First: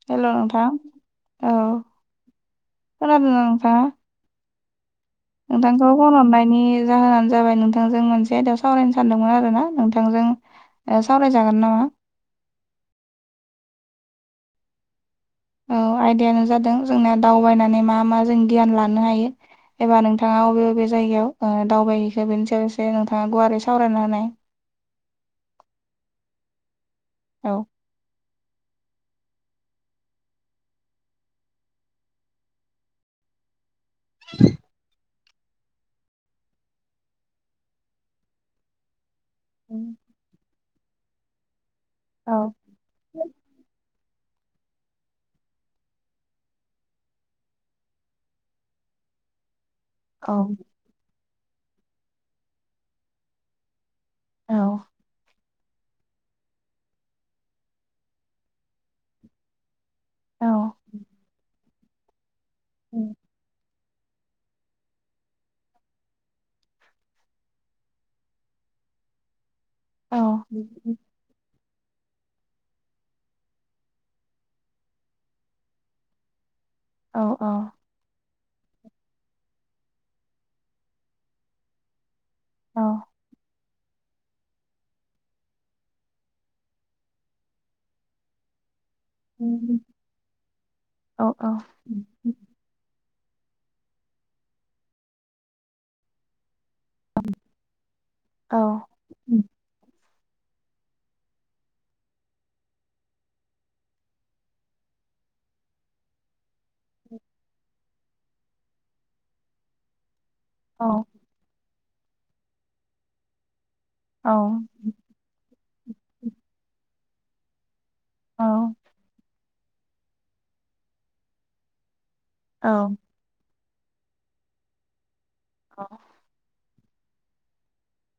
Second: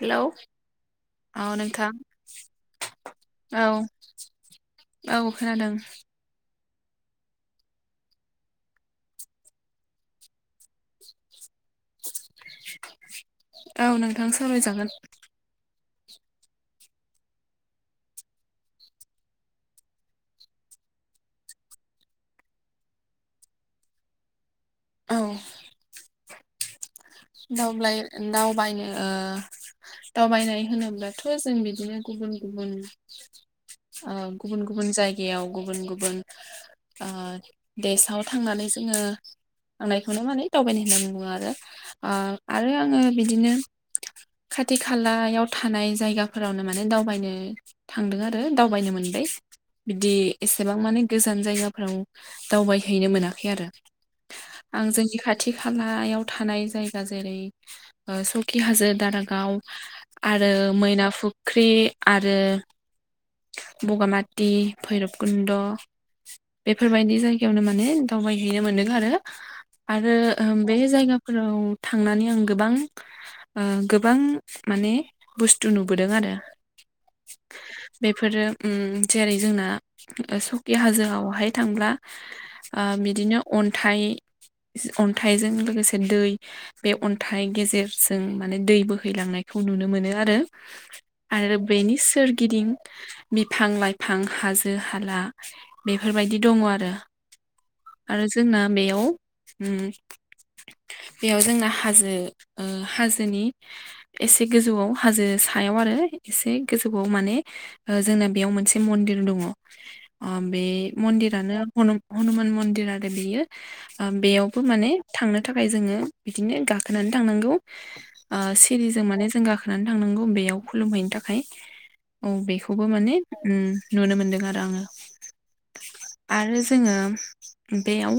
Hello hello नोंथां औ खोनादोंना औ नोंथां औ खोनादों नोंथांखौ फन हरनायनि जाहोनानो जाबाय नोंथांजों मोनसे आयदायाव सावरायनो सानदोंमोन आरोना नोंथांजों सावरायजागोन नामा औ नोंथां सावरायजागोन औ आयदायानो जादों जोंना दावबायनानै मा मा जों गियान लानो हायो एबा नोंथाङा अबे बबे जायगायाव दावबायहैखो बेनि सायाव एसे नोंथाङा गुवारै सावरायना होनाय औ औ [unintelligible] दावबायनो दावबायनाय होनोब्लाथ' जों बिदिनो गुबुन गुबुन ओ गुबुन गुबुन जाय गायाव गुबुन गुबुन ओ देशआव थांनानै जोंओ थांनायखौनो माने दावबायनाय होननाय बुङो आरो ओ औ आरो आङो बिदिनो [inaudible] खाथि खालायाव थानाय जायगाफोरावनो माने दावबायनो थांदों आरो दावबायनो मोनबाय बिदि औ एसेबां माने गोजान जायगाफोराव दावबायहैनो मोनाखै आरो आं जोंनि खाथि खालायाव थानाय जायगा दा जेरै सकि हाजो दारागाव औ आरो मैना फुख्रि आरो ओम बगामाथि भैरब कुन्द' बेफोरबायदि जायगायावनो माने दावबायहैनो मोनदों आरो आरो औ आं बे जायगाफोराव थांनानै आं गोबां ओ गोबां माने बुस्थु नुबोदों आरो औ औ ओम जेरै जोंना सकि हाजोआव बाहाय थांब्ला ओ बिदिनो अन्थाइ अन्थाइजों लोगोसे दै बे अन्थाइ गेजेरजों माने दै बोहैयो बोहैलांनायखौ नुनो मोनो आरो आरो बेनि सोरगिदिं बिफां लाइफां हाजो हाला बेफोरबायदि दङ आरो आरो जोंना बेयाव ओ [inaudible] बेयाव जोंना हाजो ओ हाजोनि एसे गोजौआव हाजो सायाव आरो एसे गोजौवाव माने जोंना बेयाव मोनसे मन्दिर दङ ओ बे औ मन्दिरानो हनुमान मन्दिर आरो बेयो ओ औ बेयावबो माने थांनो थाखाय जोङो बिदिनो गा गाखोनानै थांनांगौ ओ औ सिरिजों माने जों गाखोनानै थांनांगौ बेयाव खुलुमहैनो थाखाय औ बेखौबो माने नुनो मोनदों आरो आङो औ आरो जोंओ बेयाव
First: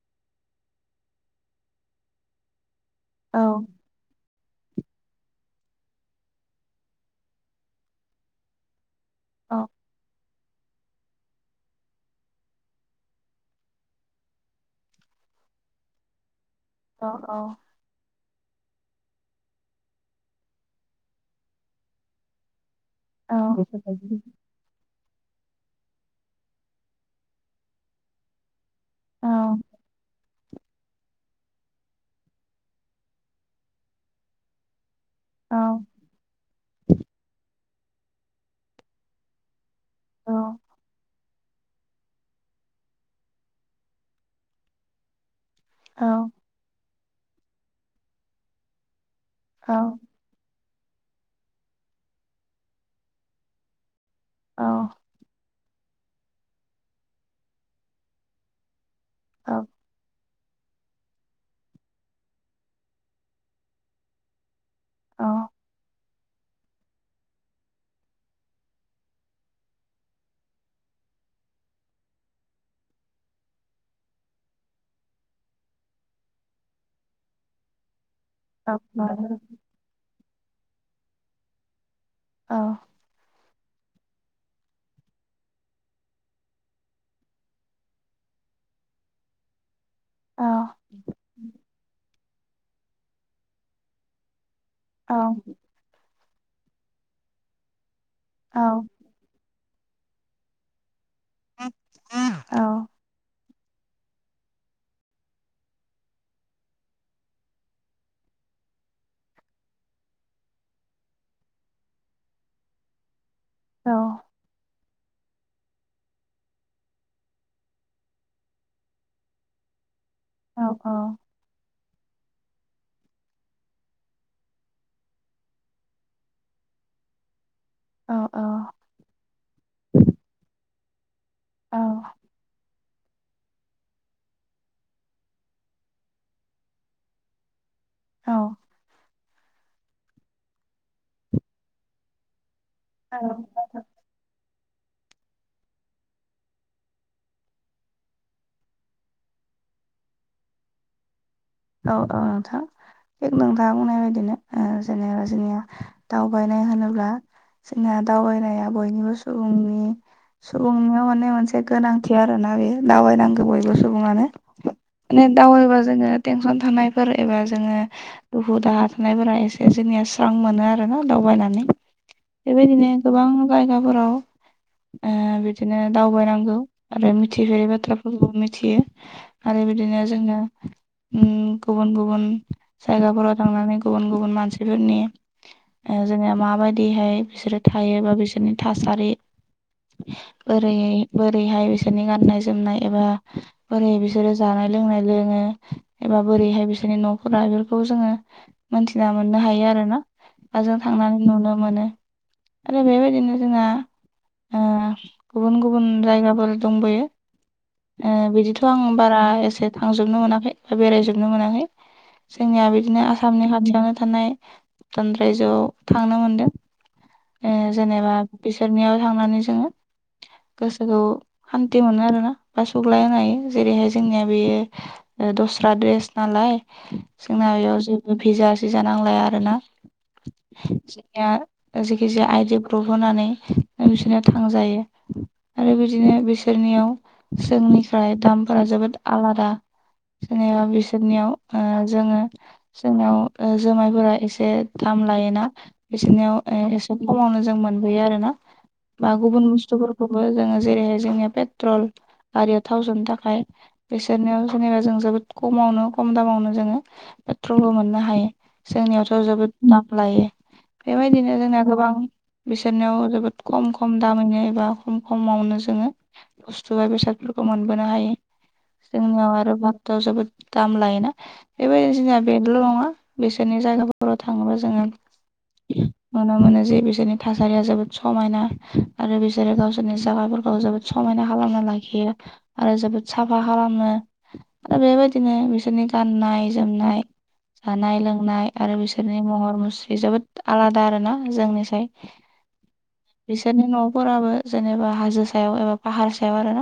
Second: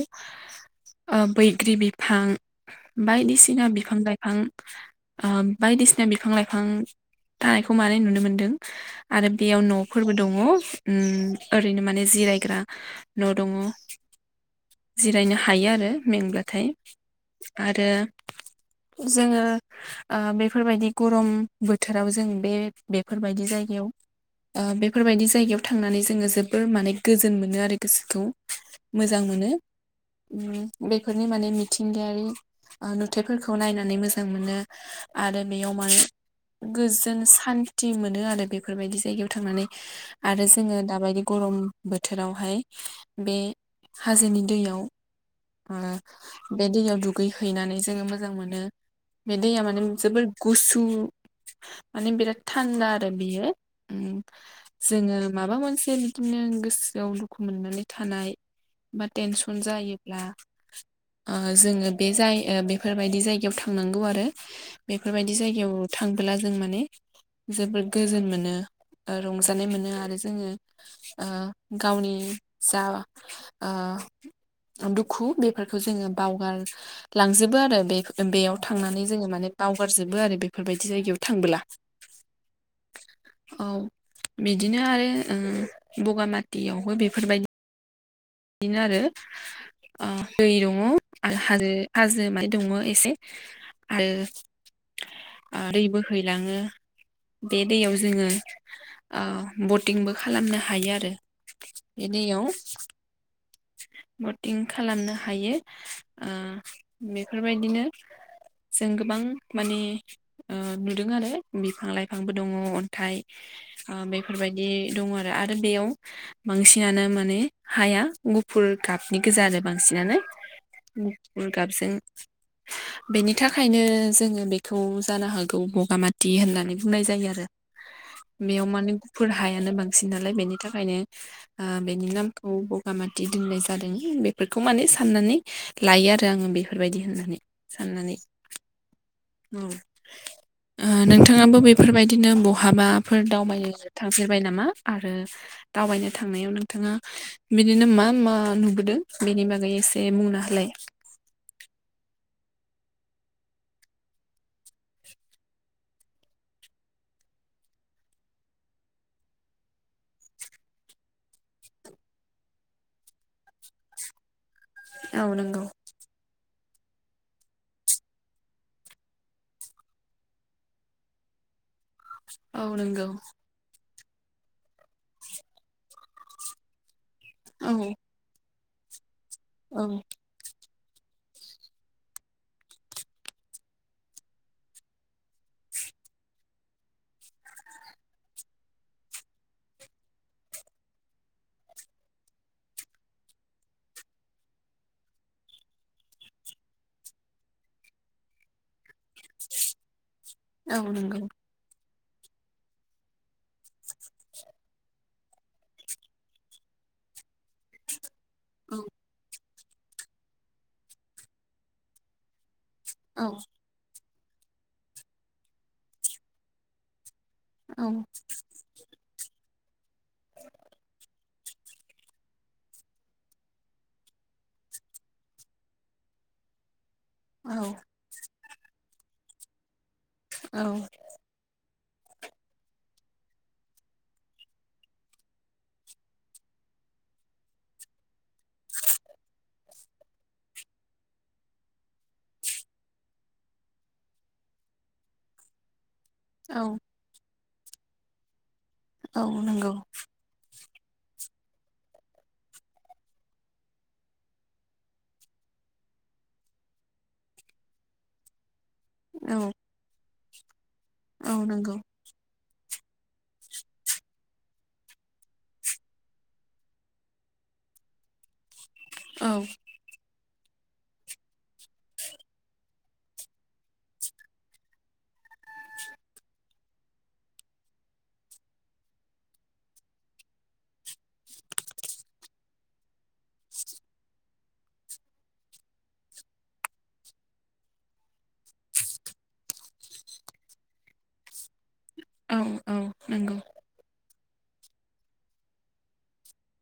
बैग्रि बिफां औ बायदिसिना बिफां लाइ फां बायदिसिना बिफां लाइफां थानायखौ मानो नुनो मोनदों आरो बेयाव औ न'फोरबो दं। दङ ओरैनो माने जिरायग्रा न' दङ। जिरायनो हायो आरो मेंब्लाथाय औ आरो जोङो बेफोरबायदि गरम बोथोराव जों बे औ बेफोरबायदि जायगायाव बेफोरबायदि बे बेफोरबायदि जायगायाव थांनानै जोङो जोबोर माने गोजोन मोनो आरो गोसोखौ। मोजां औ मोनो बेफोरनि माने मिथिंगायारि नुथायफोरखौ नायनानै मोजां मोनो। आरो औ बेयाव माने गोजों सान थि मोनो आरो बेफोरबायदि जायगायाव थांनानै औ आरो जोङो दाबायदि गरम बोथोरावहाय बे हाजोनि दैयाव औ बे दैयाव दु गैहैनानै जोङो मोजां मोनो बे दैया औ माने जोबोर गुसु माने बिराद थान्दा आरो बियो। औ जोङो माबा मोनसे बिदिनो गोसोआव दुखु मोननानै थानाय। बा औ टेनसन जायोब्ला। [inaudible] जोङो बे जाय बेफोरबायदि जायगायाव थांनांगौ आरो बेफोरबायदि जायगायाव थां बोला जों माने जोबोद गोजोन मोनो। रंजानाय मोनो आरो जोङो गावनि जा। [unintelligible] दुखु बेफोरखौ जोङो बावगार लांजोबो आरो बे बेयाव थांनानै जोङो माने बावगारजोबो आरो बेफोरबायदि जायगायाव थांबोला। औ। औ बिदिनो आरो बगामाथियावबो बेफोरबायदि। बिदिनो आरो दै दङ आरो हाजो हाजो। माने दङ एसे आरो औ। हैलाङो बे दैयाव जोङो। बटिंबो खालामनो हायो आरो बेनियाव [inaudible] बटिं खालामनो हायो बेफोरबायदिनो। जों गोबां माने नुदों आरो बिफां लाइफांबो दङ अन्थाइ। बेफोरबायदि दं आरो आरो बेयाव बांसिनानो माने हाया गुफुर गाबनि गोजा आरो बांसिनानो गुफुर गाबजों [inaudible] बेनि थाखायनो जोङो बेखौ जानो हागौ बगामाथि होननानै बुंनाय जायो आरो औ बेयाव माने गुफुर हायानो बांसिन नालाय बेनि थाखायनो बेनि नाम बगामाथि दोननाय जादों बेफोरखौ माने साननानै लायो आरो आङो बेफोरबायदि होननानै। साननानै औ ओ नोंथाङाबो बेफोरबायदिनो ब बहाबाफोर औ दावबायनो थांफेरबाय नामा आरो दावबायनो थांनायाव नोंथाङा। बिदिनो मा मा नुबोदों बेनि बागै एसे बुंना होलाय। [inaudible] थिग नोङा बुंनाय बायदिनो जेनेबा जोंनिया दावबायनाय होनोब्ला। जोंनिया दावबायनाया बयनिबो सुबुंनि सुबुंनियाव माने मोनसे गोनांथि आरोना बे दावबायनांगौ बयबो सुबुङानो। औ नंगौ दावबायबा जोङो टेनसन थानायफोर एबा जोङो दुखु दाहा थानायफोरा एसे जोंनिया स्रां मोनो आरो ना दावबायना। नानै औ बेबायदिनो नंगौ गोबां जायगाफोराव बिदिनो दावबायनांगौ। आरो मिथिफेरै औ बाथ्राफोरखौबो मिथियो आरो औ बिदिनो जोङो ओम गुबुन गुबुन जायगाफोराव थांनानै गुबुन गुबुन मानसिफोरनि ओ जोङो माबायदिहाय बिसोरो थायो बा बिसोरनि थासारि बोरै बोरैहाय बिसोरनि गाननाय जोमनाय एबा बोरै बिसोरो जाना नाय लोंनाय लोङो एबा बोरैहाय बिसोरनि न'फोरा बेफोरखौ जोङो मोनथिना मोननो हायो आरो ना दाजों औ थांनानै नंगौ नुनो मोनो आरो बेबायदिनो जोंहा ओ गुबुन गुबुन जायगाफोर दंबोयो ओ बिदिथ' औ आं बारा एसे थांजोबनो मोनाखै बा बेरायजोबनो मोनाखै जोंनिया बिदि बिदिनो औ आसामनि खाथियावनो थानाय भुटान रायजोआव थांनो मोनदों ओ औ जेनेबा बिसोरनियाव थांनानै जोङो गोसोखौ सान्थि मोनो आरोना बा सुग्लाय होनो हायो जेरैहाय जोंनिया बेयो ओ दस्रा देस नालाय औ जोंना बेयाव जेबो भिजा सिजा नांलाया आरोना औ जोंनिया ओ जेखि जाया आइ डि प्रुफ होनानै बिसोरनो थांजायो आरो बिदिनो बिसोरनियाव जोंनिफ्राय दामफोरा जोबोद आलादा जेनेबा बिसोरनियाव ओ जोङो जोंनियाव जुमायफोरा एसे दाम लायोना बिसोरनियाव औ एसे खमावनो जों मोनबोयो आरो ना बा औ गुबुन नंगौ बुस्थुफोरखौबो जोङो जेरैहाय जोंनिया पेट्रल गारियाव थाव सोनो थाखाय बिसोरनियाव जेनेबा जों जोबोद खमाव नो खम दामावनो जोङो पेट्रलबो मोननो हायो जोंनियावथ' औ जोबोद दाम लायो औ बेबायदिनो जोंना नंगौ गोबां बिसोरनियाव जोबोद खम खम दामैनो एबा खम खम मावनो जोङो बुस्थु बा बेसादफोरखौ मोनबोनो हायो औ जोंनियाव आरो भारताव जोबोद दाम लायोना बेबायदिनो जोंया बेगल' नङा बिसोरनि जायगाफोराव थाङोबा जोङो [inaudible] नुनो मोनो जे बिसोरनि थासारिया जोबोद समायना आरो बिसोरो गावसोरनि जागाफोरखौ जोबोद स मायना खालामना लाखि आरो जोबोद साफा खालामो आरो बेबायदिनो बिसोरनि गा ननाय जोमनाय जानाय लोंनाय आरो बिसोरनि महर मुस्रि जोबोद आलादा दा आरो ना जोंनिसाय औ औ नंगौ बिसोरनि न'फोराबो जेनेबा हाजो सायाव एबा पाहार सायाव आरोना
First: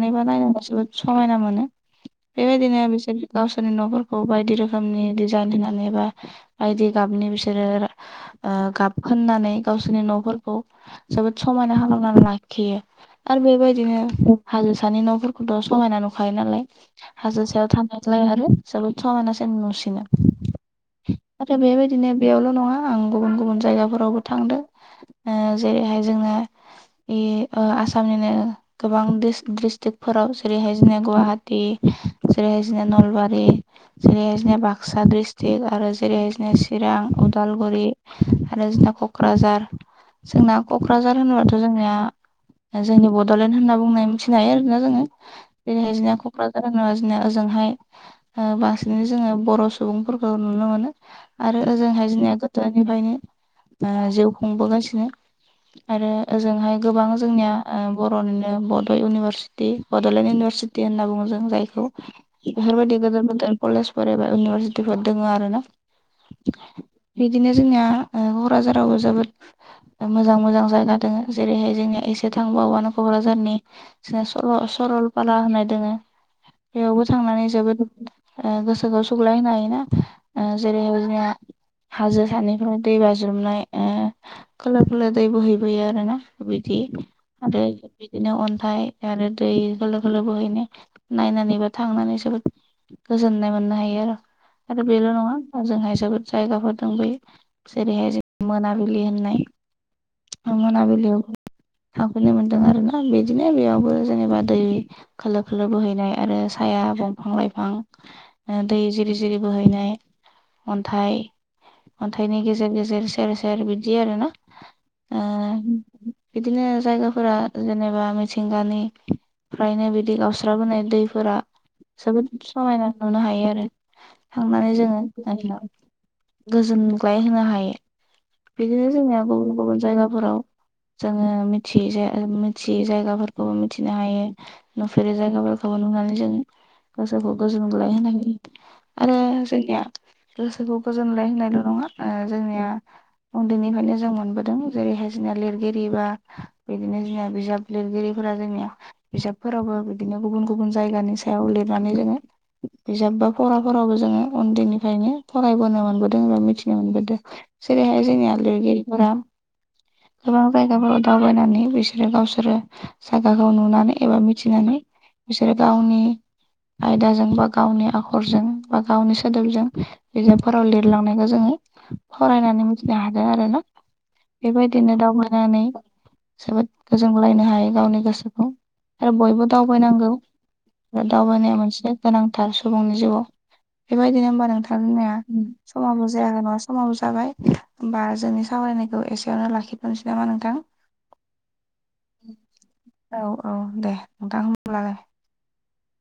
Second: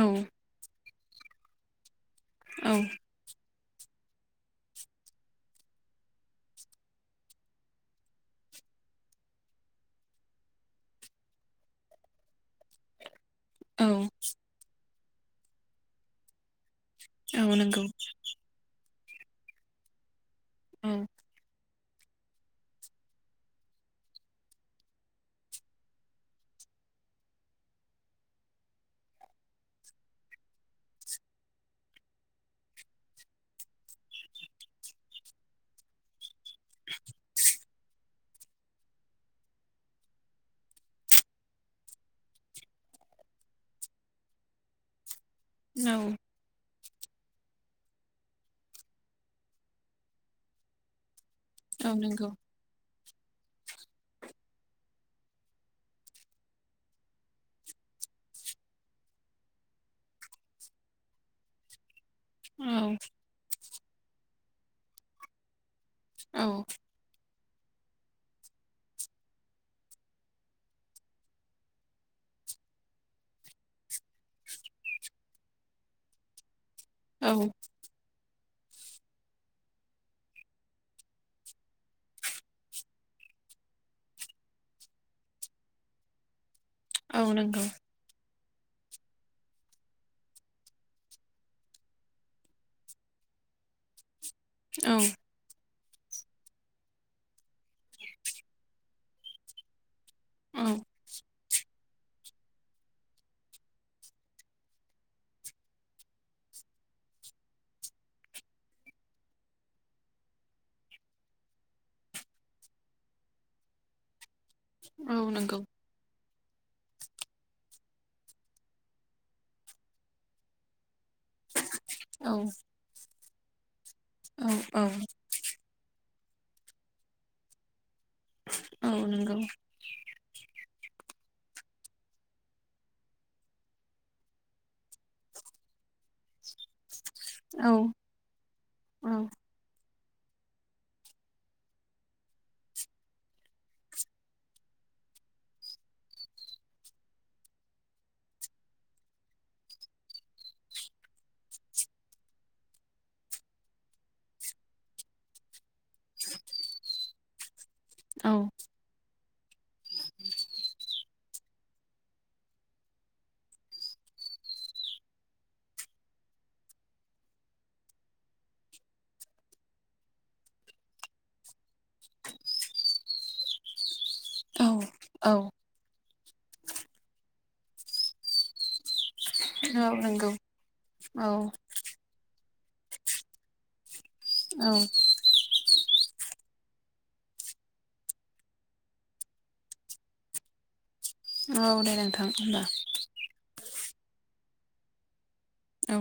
औ नायनानै समायना मोनो औ बेबायदिनो बिसोर गाव सोरनि न'फोरखौ बायदि रोखोमनि डिजाइन होनानै बा बायदि गाबनि बिसोरो ओ गाब फोनननानै गावसोरनि न'फोरखौ जोबोद समायना खालामनानै लाखियो। आरो औ बेबायदिनो हाजो सानि न'फोरखौथ' समहायना नुखायो नालाय। औ हाजो सायाव नंगौ थानायलाय आरो जोबोद समायनासिन नुसिनो औ नाथाय बेबायदि बिदिनो बेयावल' नङा आं गुबुन गुबुन जायगाफोरावबो थांदों ओ जेरैहाय जोङो बे आसामनिनो गोबां दिस्ट्रिकफोराव जेरैहाय जोंना गुवाहाटि जेरैहाय‌ जोंना नलबारि जेरैहायदिनो बाक्सा डिस्ट्रिक्ट आरो जेरैनो चिरां उदाल गुरि आरो जोंना क'क्राझार जोंना क'क्राझार होनोबाथ' जोंनिया जोंनि बड'लेण्ड होनना बुंनाय मिथिनाय होयो आरोना जोङो जेरैहाय जोंनिया क'क्राझार जोङो ओजोंहाय बांसिनै जोङो बर' सुबुंफोरखौ नुनो मोनो। आरो औ ओजोंहाय नंगौ जोंनिया गोदोनिफ्रायनो जिउ खुंबोगासिनो आरो ओजोंहाय गोबां जोंनिया ओ बर'निनो बड' इउनिभारसिटि बड'लेण्ड इउनिभार चिटि‌ होनना बुङो जों जायखौ। औ बेफोरबायदि गदेर गोदेर कलेजफोर एबा इउनिभारसिटिफोर दङ आरो ना। औ बिदिनो जोंनिया क'क्राझाराव जोबोद मोजां मोजां जायगा दङ जेरैहाय जोंनिया एसे थांबावबानो क'क्राझारनि सरल सनलपारा होननाय दोङो बेयावबो औ थांनानै जोबोद गोसोखौ सौग्लायो हायोना जेरै जोंनिया हाजो सानिफ्राय दै बाज्रुमनाय खोलो खोलो दै बोहैबोयो आरो ना। बिदि औ आरो नंगौ बिदिनो अन थाइ आरो दै खोलो खोलो बोहैनो नायनानै बा थांनानै जोबोद गोजोननाय मोननो हायो आरो आरो औ बेल' नङा दा जोंहाय जोबोद जायगाफोर बै जेरैहाय जों मोनाबिलि होननाय मोनाबिलियाव थांफैनो मोनदों आरोना बिदिनो बेयावबो जेनेबा दै खोलोर खोलोलो बोहैनाय आरो साया दंफां लाइफां दै जिरि जिरि बोहैनाय अन्थाइ अन्थाइनि गेजेर गेजेर सेर सेर बिदि आरोना। ओ औ नंगौ बिदिनो जायगाफोरा जेनेबा मिथिंगानिफ्रायनो बिदि गावस्राबोनाय दै फोरा औ जोबोद समायना नुनो हायो आरो थांनानै औ जोङो गोजोनग्लाय होनो हायो बिदिनो जोंनिया नंगौ गुबुन गुबुन जायगाफोराव जोङो मिथियै जे मिथियै जायगाफोरखौबो मिथिनो हायो नुफेरि जायगाफोरखौबो नुनो गोसोखौ औ गोजोनगलाय होनो हायो आरो जोंनिया गोसोखौ गोजोनलाय होनायल' नङा ओ जोंनिया उन्दैनिफ्रायनो जों मोनबोदों जेरैहाय जोंना लिरगिरि बा बिदिनो जोंना बिजाब लिरगिरि जोंनिया बिजाबफोरावबो बिदिनो गुबुन गुबुन जायगानि सायाव लिरनानै जोङो बिजाब बा फराफोरावबो जोङो उन्दैनिफ्रायनो फ रायबोनो मोनबोदों एबा मिथिनो मोनबोदों जेरैहाय जोंनिया लिरगिरिफोरा गोबां जायगाफोराव दावबायनानै बिसोरो गावसोरो जायगाखौ नुनानै एबा मिथिनानै बिसोरो गावनि आयदाजों बा गावनि आखरजों बा गावनि सोदोबजों बिजाबफोराव लिरलांनायखौ जोङो फरायनानै मिथिनो हादों आरोना। औ औ बेबायदिनो दावबायनानै जोबोद गोजोनगलायनो हायो गावनि गोसोखौ आरो बयबो औ दावबायनांगौ नंगौ आरो औ दावबायनाया मोनसे गोनां थार सुबुंनि जिउआव बेबायदिनो होमबा औ नोंथां होनाया समाबो जायाखै नङा समाबो जाबाय हबा जोंनि सावरायनायखौ एसेयावनो लाखिथ'नोसै नामा नोंथां औ दे नोंथां होमबा औ औ दे नोंथां अब्लालाय औ